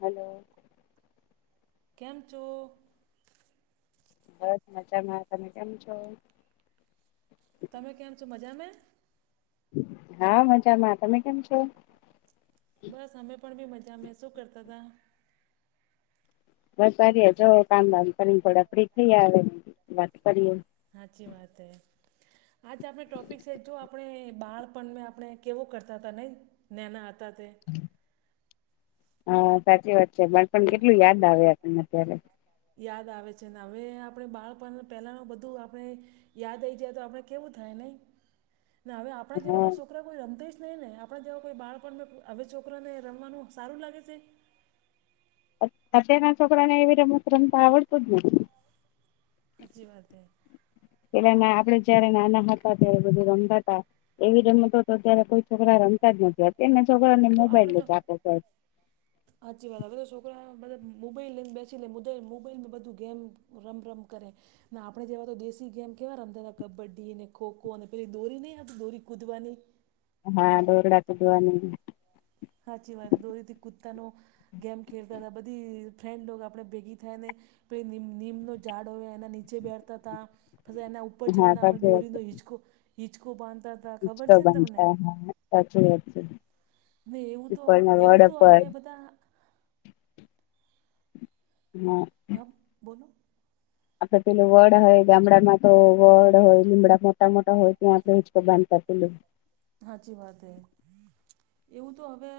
Hello કેમ છો? બસ મજામાં તમે કેમ છો? તમે કેમ છો મજા મા? હા મજામાં તમે કેમ છો? બસ અમે પણ બી મજા મે શું કરતા તા બસારીએજો કામ વામ કરીને થોડા ફ્રી થઈ આવે વાત કરીએ. હાચી વાત હૈ આજ આપણે ટોપિક છે જો આપણે બાળપણને આપણે કેવો કરતા હતા નઈ નાના આ હતા તે હા સાચી વાત છે બાપણ ના કેટલું યાદ આવે આપને અત્યારે યાદ આવે છે ને હવે આપણે બાળપણ પહેલાનું બધું આપણે યાદ આઈ જાય તો આપણે કેવું થાય નહી ને હવે આપણા જેવા હા તો સુખ છોકરા કોઈ રમતેઈસ નહીં ને આપણા જેવા કોઈ બાળપણ હવે છોકરાને રમવાનું સારું લાગે છે. અતે ના છોકરાને એવી રમત રમતા આવડતું જ નહી. હાચી વાત હે પેલાના આપડે જયારે નાના હતા ત્યારે બધું રમતા તા. એવી રમતો તો અત્યારે કોઈ છોકરા રમતા જ નથી હો ને છોકરા ને મોબાઈલ જ આપવો પડે. હાચી વાત હવે તો છોકરા બધા મોબાઈલ લઈને બેસી લે મોદાઈ મોબાઈલમાં બધું ગેમ રમ રમ કરે. ના આપણે જેવા તો દેશી ગેમ કેવા રમતા હતા કબડ્ડી ને ખોખો ખોને પેલી દોરી નહી આવતી દોરી કૂદવાની હા દોરડા કુદવાની. સાચી વાત દોરીથી કુત્તાનો ગેમ ખેલતા હતા બધી ફ્રેન્ડ આપણે ભેગી થાય ને પેલી નિમનીમનો ઝાડ હોય એના નીચે બેઠતા હતા પછી એના ઉપ ઉપર હા ચઢને આપણે સાચી વાત છે દોરીને હિચકો હિચકો બાંધતા હતા હિચકો ખબર છે ને તમને? બાંધતા હા સાચી વાત છે. ને એવુ તો પીપળના એવું વડ તો પર હવે બધા હા હા બોલો આપડ પેલું વડ હોય ગામડામાં તો વડ હોય લીમડામાં ટા મોટા હોય ત્યાં આપણે હિંચકો બાંધતા પેલા સાચી વાત એ એવું તો હવે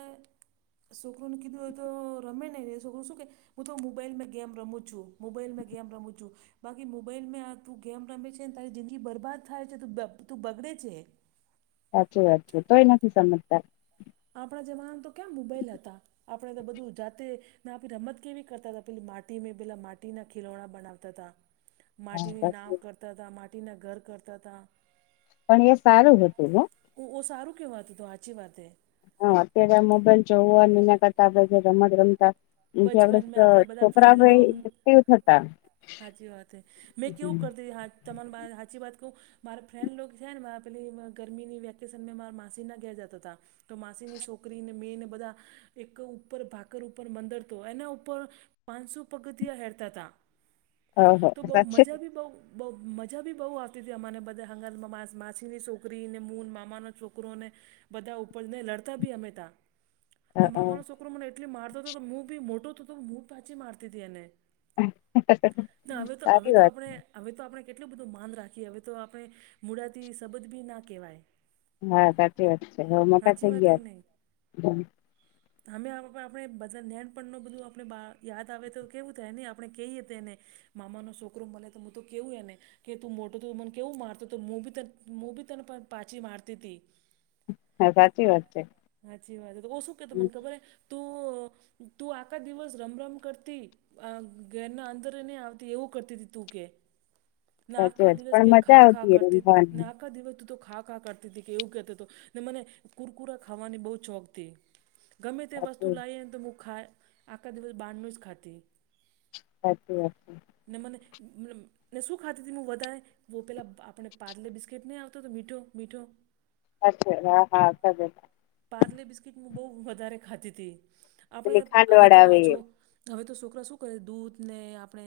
છોકરુંને કીધું હોય તો રમે નહીં રહે છોકરું શું કે હું તો મોબાઈલમાં ગેમ રમું છું મોબાઈલમાં ગેમ રમું ચુ બાકી મોબાઈલમે આ તું ગેમ રમે છે ને તારી જિંદગી બરબાદ થાય છે તું બબ-બગડે છે. સાચી વાત છે તોય નથી સમજતા. આપણા જમાનામાં તો કેમ મોબાઈલ હતા. આપણે તો બધું જાતે ને આપણી રમત કેવી કરતા હતા પેલી માટી મે પેલા માટીના ખિલોણા બનાવતા હતા. માટીની નાવ કરતા હતા માટીના ઘર કરતા હતા. પણ એ સારું હતું હો. ઓ ઓ સારું કહેવાતુ તુ તો હાચી વાત હે. હા અત્યારે આ મોબાઈલ જોવું અને એના કરતા રમત આપડે જે રમતા એથી આપડે બચપન મે આપણા બધા છોકરા ફ્રેન્ડ ભાઈ લોગ એક્ટિવ થતા હાચી વાત મેં કેવું કરતી તમાન બા હાચી વાત કઉ મારા ફ્રેન્ડ લોગ છે ને મારા પેલી ગરમીની વેકેશનમાં મારા માસી ના ઘેર જતા હતા. તો માસીની છોકરીને મેંને બધા એક ઉપર ભાકર ઉપર મંદર તો એના ઉપર પાંચસો પગથિયા હેડતા હતા. ઓહો તો બઉુ સાચે મજા ભી બઉ બહુ મજા બી બહુ આવતી હતી અમાને બધાને હંગાથે મા માસીની છોકરીને મૂન મામાના છોકરોને બધા ઉપરને લડતા બી અમે ત્યાં આ મામાનો છોકરો મને એટલી મારતો હતો કે હું બી મોટો થ હતો હું બી પાછી મારતી હતી એને ના હવે તો હવે સારી તો વાત આપણે હવે તો આપણે કેટલું બધું માન રાખીએ હવે તો આપણે મુડાથી શબદ બી ના કહેવાય. હા સાચી વાત છે હવે મોટા સાચી થઈ વાત કે ગયા. નહીં અમે આ આપણે બધા [unintelligible] પણનો બધું આપણે બા યાદ આવે તો કેવું થાય ની આપણે કહીએ તેને મામાનો સોકરો મલે તો મુ તો કેવું એ ને કે તું મોટું તું મને કેવું મારતો તો મુબી તન મુબી તને પાછી મારતી હતી. હા સાચી વાત છે હાચી વાત છે તો ઓ શું કેતો મને ખબર હે તું અ તું આખા દિવસ રમ રમ કરતી આ ઘરના અંદરે નહી આવતી એવું કરતી હતી તું કે નાક સાચી કા વાત દિવસ પણ કે મજા ખા ખા આવતી કરતી ને રમવાની આખા દિવસ તું તો ખા ખા કર તીતી કે એવું કેતોતો ને મને કુરકુરા ખાવાની બહું ચોકથી ગમે તે વસ્તુ સાચી લાએને તો મુ ખા આખા દિવસ બારનું જ ખાતી સાચી વાત છે. મને મ ને સુખાધ હતી હું વધારે વહ પેલા આપણે પારલે બિસ્કીટ નહીં આવતો તો મીઠો મીઠો અચ્છા હા હા પારલે ર્બિસ્કીટ હ બહુ વધારે ખાતી હતી આપણે પેલી ખાંડ હવે વાળા તો આવે એ. હવે તો છોકરા શું કરે દૂધને આપણે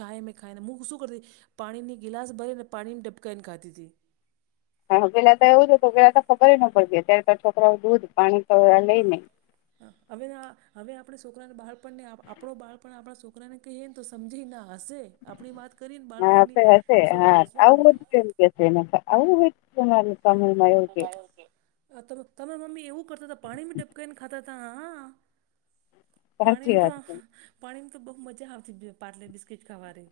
ચાાય મેં ખાઈને મૂ શું કરતીતી-' પાણીની ગિલાસ ભરીને પાણી ડબકાઈને ખાતી હતી. હા પેલા તો એવું છે હતું પેલા તો ખબર ન પડતી અત્યારે તો છોકરાઓ દૂધ પાણી લઈ નઈ હ હવે હવે આપણે છોકરાને બાળપણને આપણ બાળપણ આપણા છોકરાને ક તો સમજી ના હસે આપણી વાત કરીને હા બાળપણની તો છોકરા હસવા મળે. ન આવું હોચ તમારે? ત મળ [inaudible] તમામે મમ્મી એવું કરતા હતા પાણી ડબકાઈ ને ખાતા ત હા પાણી સાચી તો વાત છે. પાણીમાં તો બહુ મજા આવતી પાારલે બિસ્કીટ ખાવાની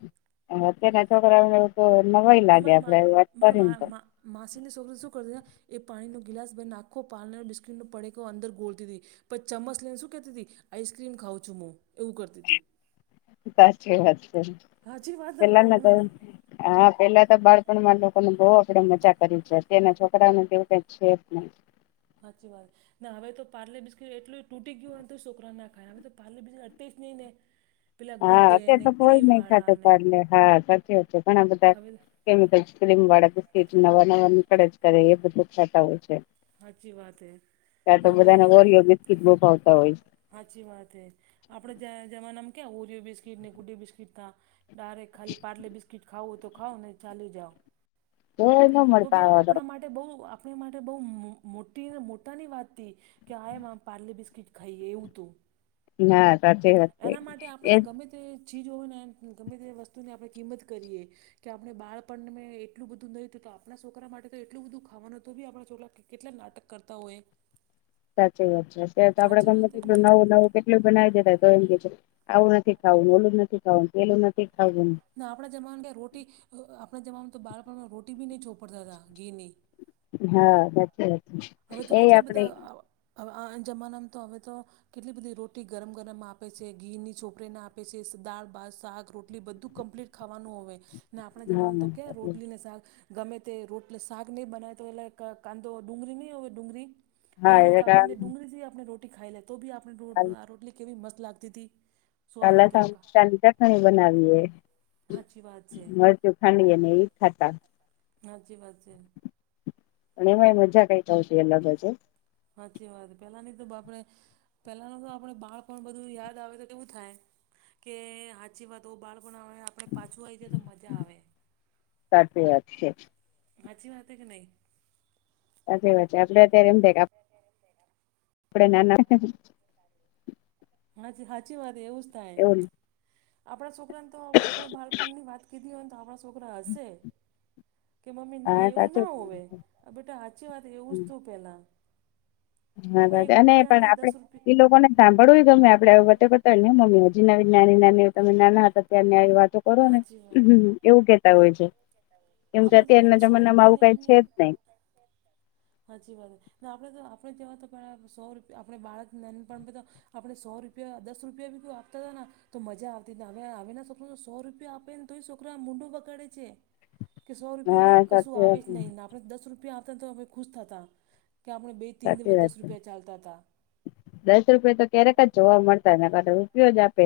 હ અત્યારના છોકરાઓને તો નવાઈ લાગે આપડે વાત કરી ને તો માસીને છોકરી શું કરતીને એ પાણીનો ગ્લાસ બને આખો પારલે બિસ્કીટનો પડકો અંદર ગોળતી હતી. પછી ચમ્મસ લઈને શું કેતી તી આઈસક્રીમ ખાઉં છું હું એવું કરતી તી. સાચી વાત શે હાચી વાત પેલાના તમારી જમા હા પેલા તો બાળપણમાં લોકોને બહુ આપડે મજા કરી છે. અત્યાર ના છોકરાઓ ને કેવું કઈ છે નહી. સાચી વાત છે. ના હવે તો પારલે બિસ્કીટ એટલુ તૂટી ગયું હોયને તો છોકરા ના ખાય હવે તો પારલે બિસ્કીટ અડતા જ નહીં ને. પેલા ગુડ હા ડે અત્યારે ને તો કોઈ ક્રીમ નહી વાળા ખાતા ને પારલે હા સાચી વાત છે. ઘણા હવે બધા ક્રીમવાળા બિસ્કિટ નવા નવા નિકળા જ કરે એ બધું ખાતા હોય છે. સાચી વાત હે કાં તો હવે બધાને બધા ઓરિયો બિસ્કીિટ બહુ ભાવતા હોય છે. સાચી વાત એ આપડે જમાનામાં ક્યા ઓરિયો બિસ્કીટ ને ગૂડે બિસ્કીટ તા કયારેક ખાલી પારલે બિસ્કીટ ખાવું તો ખાવ નહીં તો ચાલી જાઓ. હ [inaudible] તો બી આપણા માટે બહુ આપણી માટે બહુ મોટીને મોટાની વાત હતીથી. કે આ એમ આમ પારલે બિસ્કિટ ખાઈએ એવું તું. હા સાચી વાત છે એના માટે આપણે એજ ગમે તે ચીજ હોય ને ગમે તે વસ્તુની આપણે કિંમત કરીએ. કે આપણે બાળપણ એટલું બધું નહ હતું તો, આપણા છોકરા માટે તો એટલું બધું ખાવાનું હતું બી આપણા છોકરા કેટલા નાટક કરતા હોય સાચી વાત છે અત્યારે તો આપણેે સાચી ગમે વાત છે કેટલું કે નવું નહીં નવું કે પેલું બનાવી દેતા તો એમ કે આવું નથી ખાવું ઓલું નથી ખાવું પેલું નથી ખાવું. ના આપણા જમાનામાં ક્યા રોટી આપણા જમાનામાં તો બાળપણમાં રોટી બી નહીં છોપડતા ઘીની. હા સાચી હવે તો વાતી એ કેટલા આપડે બધા આ હવે આ જમાનામાં તો હવે તો કેટલી બધી રોટી ગરમ ગરમ આપે છે ઘીની ચોકરીને આપે છે, દાળ, ભાત, શાક, રોટલી બધું કમ્પ્લીટ ખાવાનું હોય ને આપણા હા જમાનું તો કે રોટલી ને શાક ગમે તે રોટલી ને શાક નહીં બનાાય તો એલે ક કાંધો ડુંગળી નહીં હોવે ડુંગળી હા ડુંગળી એટલે કાપીને કાલ ડુંગળથી આપણે રોટી ખાઈ લે તો બી આપણે રોટલી કેવી મસ્ત લાગતી હતી. કા સ્વાદ આવતો લસણ હતો કા ની ચટણી બનાવીએ. સાચી વાત છે જો ખાંડી અને એ ખાતા. હાચી વાત છે. પણ એમાં એ મજા કઈ ક આવશે અલગ જ. સાચી વાત પેલા ની તો આપડે પેલાનું તો આપડે બાળપણ બધું યાદ આવે તો કેવું થાય? કે સાચી વાત ઓ બાળપણ બનાવે આપડે પાછું આવી જાય તો મજા આવે. સાચી વાત છે. હાછી વાત કે નહી? સાચી વાત છે આપડે અત્યારે એમ થાય કે આપણે નાના [inaudible] હ સાચી વાત એવું જ થાય. એવું આપણા, છોકરા તો આપણ બાળપણ ની વાત કીધી હોય તો આપણા છોકરા હશે. કે મમ્મી ના હા એવું સાચું ના હોવે, બેટા સાચી વાત એવું જ તું પહેલા. હા અને પણ આપડે દસ ઈ રૂપિયા લોકો ને સાંભળવુંય ગમે આપડે વાતો કરતાય ને મમ્મી હજી નાની નાની તમે નાના હતા ત્યારે આવી વાતો છોડો ને સાચી વાત એવું કહેતા હોય છે. એમ કે આપણે તો અત્યારના પહેલાં સો જમાનામાં આવું રૂપિયાની કઈ છે બી જ નહી. સાચી વાત આપણે તો આપણે જેવા તો પણ સો રૂપિયા આપણે બાળક નાનપણ બધા આપણે સો રૂપિયા દસ રૂપિયા બી કોઈ આપતા હતા. તો મજા આવતી ને હવે આવેના છોકરોને સો રૂપિયા આપે ને તોય છોકરાઓ મોંઢુ બગાડે છે. કે સો રૂપિયાથી હા કશું સાચી આવે વાત જ નહીને આપણે દસ રૂપિયા આવતાને તો અમે ખુશ થતા કે, આપણે બે ત્રણ સાચી દિવસ વાત દસ છે. રૂપિયા ચાલતા હતા દસ રૂપિયા તો ક્યારેક જ જોવા મળતા ને રૂપિયો જ આપે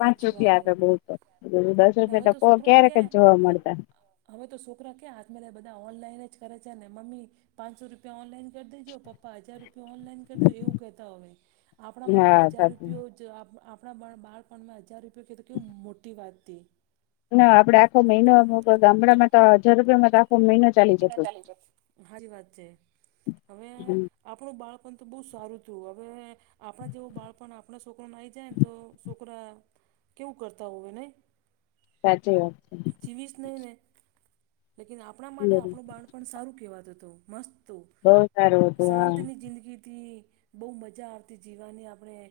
પાંચ સાચી રૂપિયા વાત હે આપે બહુ તો દસ ને હવે રૂપિયા તો છોકરોને ક્યારેક જ જોવા ક્યાંય મળતા. હવે તો છોકરા ક્યાં હાથ લે બધા ઓનલાઈન જ કરે છે ને મમ્મી પાંચસો રૂપિયા ઓનલાઈન કરી દેજો પપ્પા હજાર રૂપિયા ઓનલાઈન કરી દો એવું કહેતા હોય. આપણા માટે હા હજાર સાચું રૂપિયો જો આપણા બાળપણમાં હજાર રૂપિયો કે તો કેવું મોટી વાત હતી. ના આપડે આખો મહિનો ગામડામાં તો હજાર રૂપિયામાં તો આખો મહિનો ચાલી જતો સાચી વાત છે હવે. હમ આપણું બાળપણ તો બહુ સારું હતું હવે આપણા જેવું બાળપણ આપણાં છોકરાને આવી જાય ને તો છોકરા કેવું કરતા હોય નહી. સાચી વાત છે. જીવીશ નહીં ને લેકીન આપણા માટે વાત આપણું બાણપણ સારું કહેવાતું મસ્ત. તો બહુ સારું હતું હા શાંતની જિંદગીથી બહુ મજા આવતી જીવાની આપણે.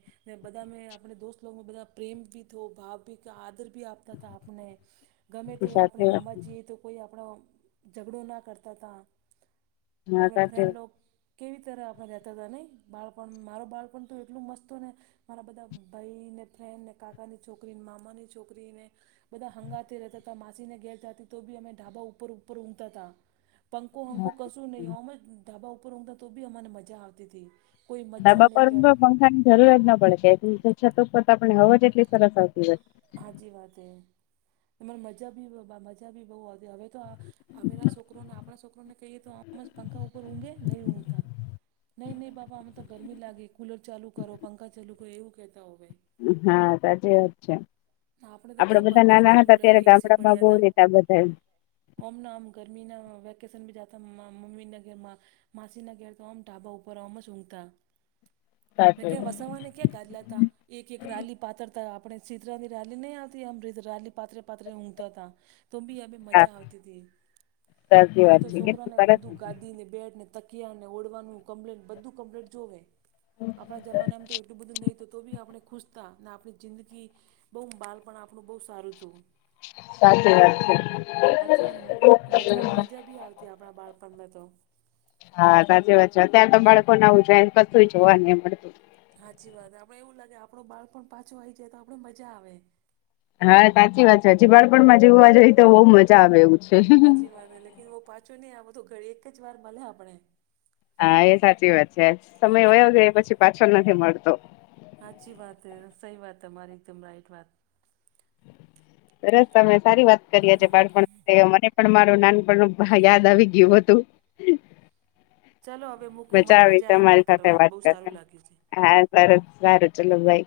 બધા મેં આપણે દોસ્તમાં બધા પ્રેમ ભી ભાવ ભી આદર ભી આપ તથા આપણે ગમે તે આપણે સાચી વાત રમવાજીએ. તો કોઈ આપણો ઝઘડો ના કરતા ત હા આપણે સાચી ફ્રેન્ડ કેવી રીતે તરફ આપણે રહેતા હતા નહીં બાળપણ મારો બાળપણ તો એટલું મસ્તતું ને મારા બધા ભાઈ ને ફ્રેન્ડ ને કાકાની છોકરી મામાની છોકરીને બધા હંગાથે રહેતા હતા માસીને ઘેર જાતી તો બી અમે ઢાબા ઉપર ઉપર ઊંઘતા હતા. પંખો હંખો કશું નહી વાત ઓમ જ ઢાબા ઉપર ઊઘતા તો બી અમને મજા આવતી તી. ધાબા પર પંખા ની જરૂર જ ના પડે કે છતો ઉપર તો આપને હવાજ એટલી સરસ આવતી હોય. હાજી વાત એ એને મજા બી મજા બી બહુ હતી હવે તો આ હવે ના છોકરોને આપણા છોકરોને કહીએ તો આમ જ પંખા ઉપર ઊંઘે નહી ઊંઘતા. નહીં નહીં બાબા આમે તો ગરમી લાગી કુલર ચાલુ કરો પંખા ચાલુ કરો એવું કહેતા હોય. હા સાચી વાત છે. આપણે તો આપડે ક્યાં બધા પંખા ને નાના હતા કુલર ને ત્યારે ગામડામાં બહું રહેતા બધા ઓમ ના આમ ગરમીના વેકેશન ભી જાતા મમ્મીના ઘરમાં માસી ના ઘેર તો આમ ઢાબા ઉપર આમ જ ઊંઘતા [unintelligible] ને ક્યા વાત વસાવાને ક્યાં ગાદલા તા એક એક રાલી પાથરતા આપણે ચિથરા રાલી નહી આવતી એમ રીતે રાલી પાથરી પાથરી ઊઘતાતા તો બી અમૅ હા મજા આવતી હતી સાચી હવે વાત તો છે કેટલું છોકરાને સરસ બધું હતું. ગાદી ને બેડ ને તકી કિયાને ઓડવાનું કમ્લેન્ટ બધું કમ્પલેન્ટ જોવે. આપણા જમાનામાં તો એટલું બધું નહી હતું તો બી આપણે ખુશતા ને આપણી જિંદગી બહુ બાલપણ આપણું બહુ સારું હતું. સાચી વાત છે હાચી વાત ને મજા મજા બી આવતી આપણા બાળપણમાં તો. હા સાચી વાત છે અત્યાર તો બાળકો ના ઉજાય કશું જોવા નઈ મળતું. હાચી વાત હે આપડે એવું લાગે આપડુ બાળપણ પાછો આઈ જાય તો આપડે મજા આવે. હા સાચી વાત છે હજી બાળપણ માં જીવવા જઈએ તો બઉ મજા આવે એવું છે. હાચી વાત લેકિન ઓ પાછો નહી આવે બધું ઘર એક જ વાર મળે આપને. હા એ સાચી વાત છે સમય વયો ગયો પછી પાછો નથી મળતો. હાચી વાત હે સહી વાત તમારી એકદમ રાઈટ વાત. સરસ તમે સારી વાત કરી આજે બાળપણ વિશે મને પણ મારું નાનપણ નું યાદ આવી ગયું બધું. ચાલો હવે મૂકું મજા મને આવી તમારી સાથે કરવાની વાત બહુ કરી સારું લાગ્યું છે ને સારુ સારુ ચલો બાય.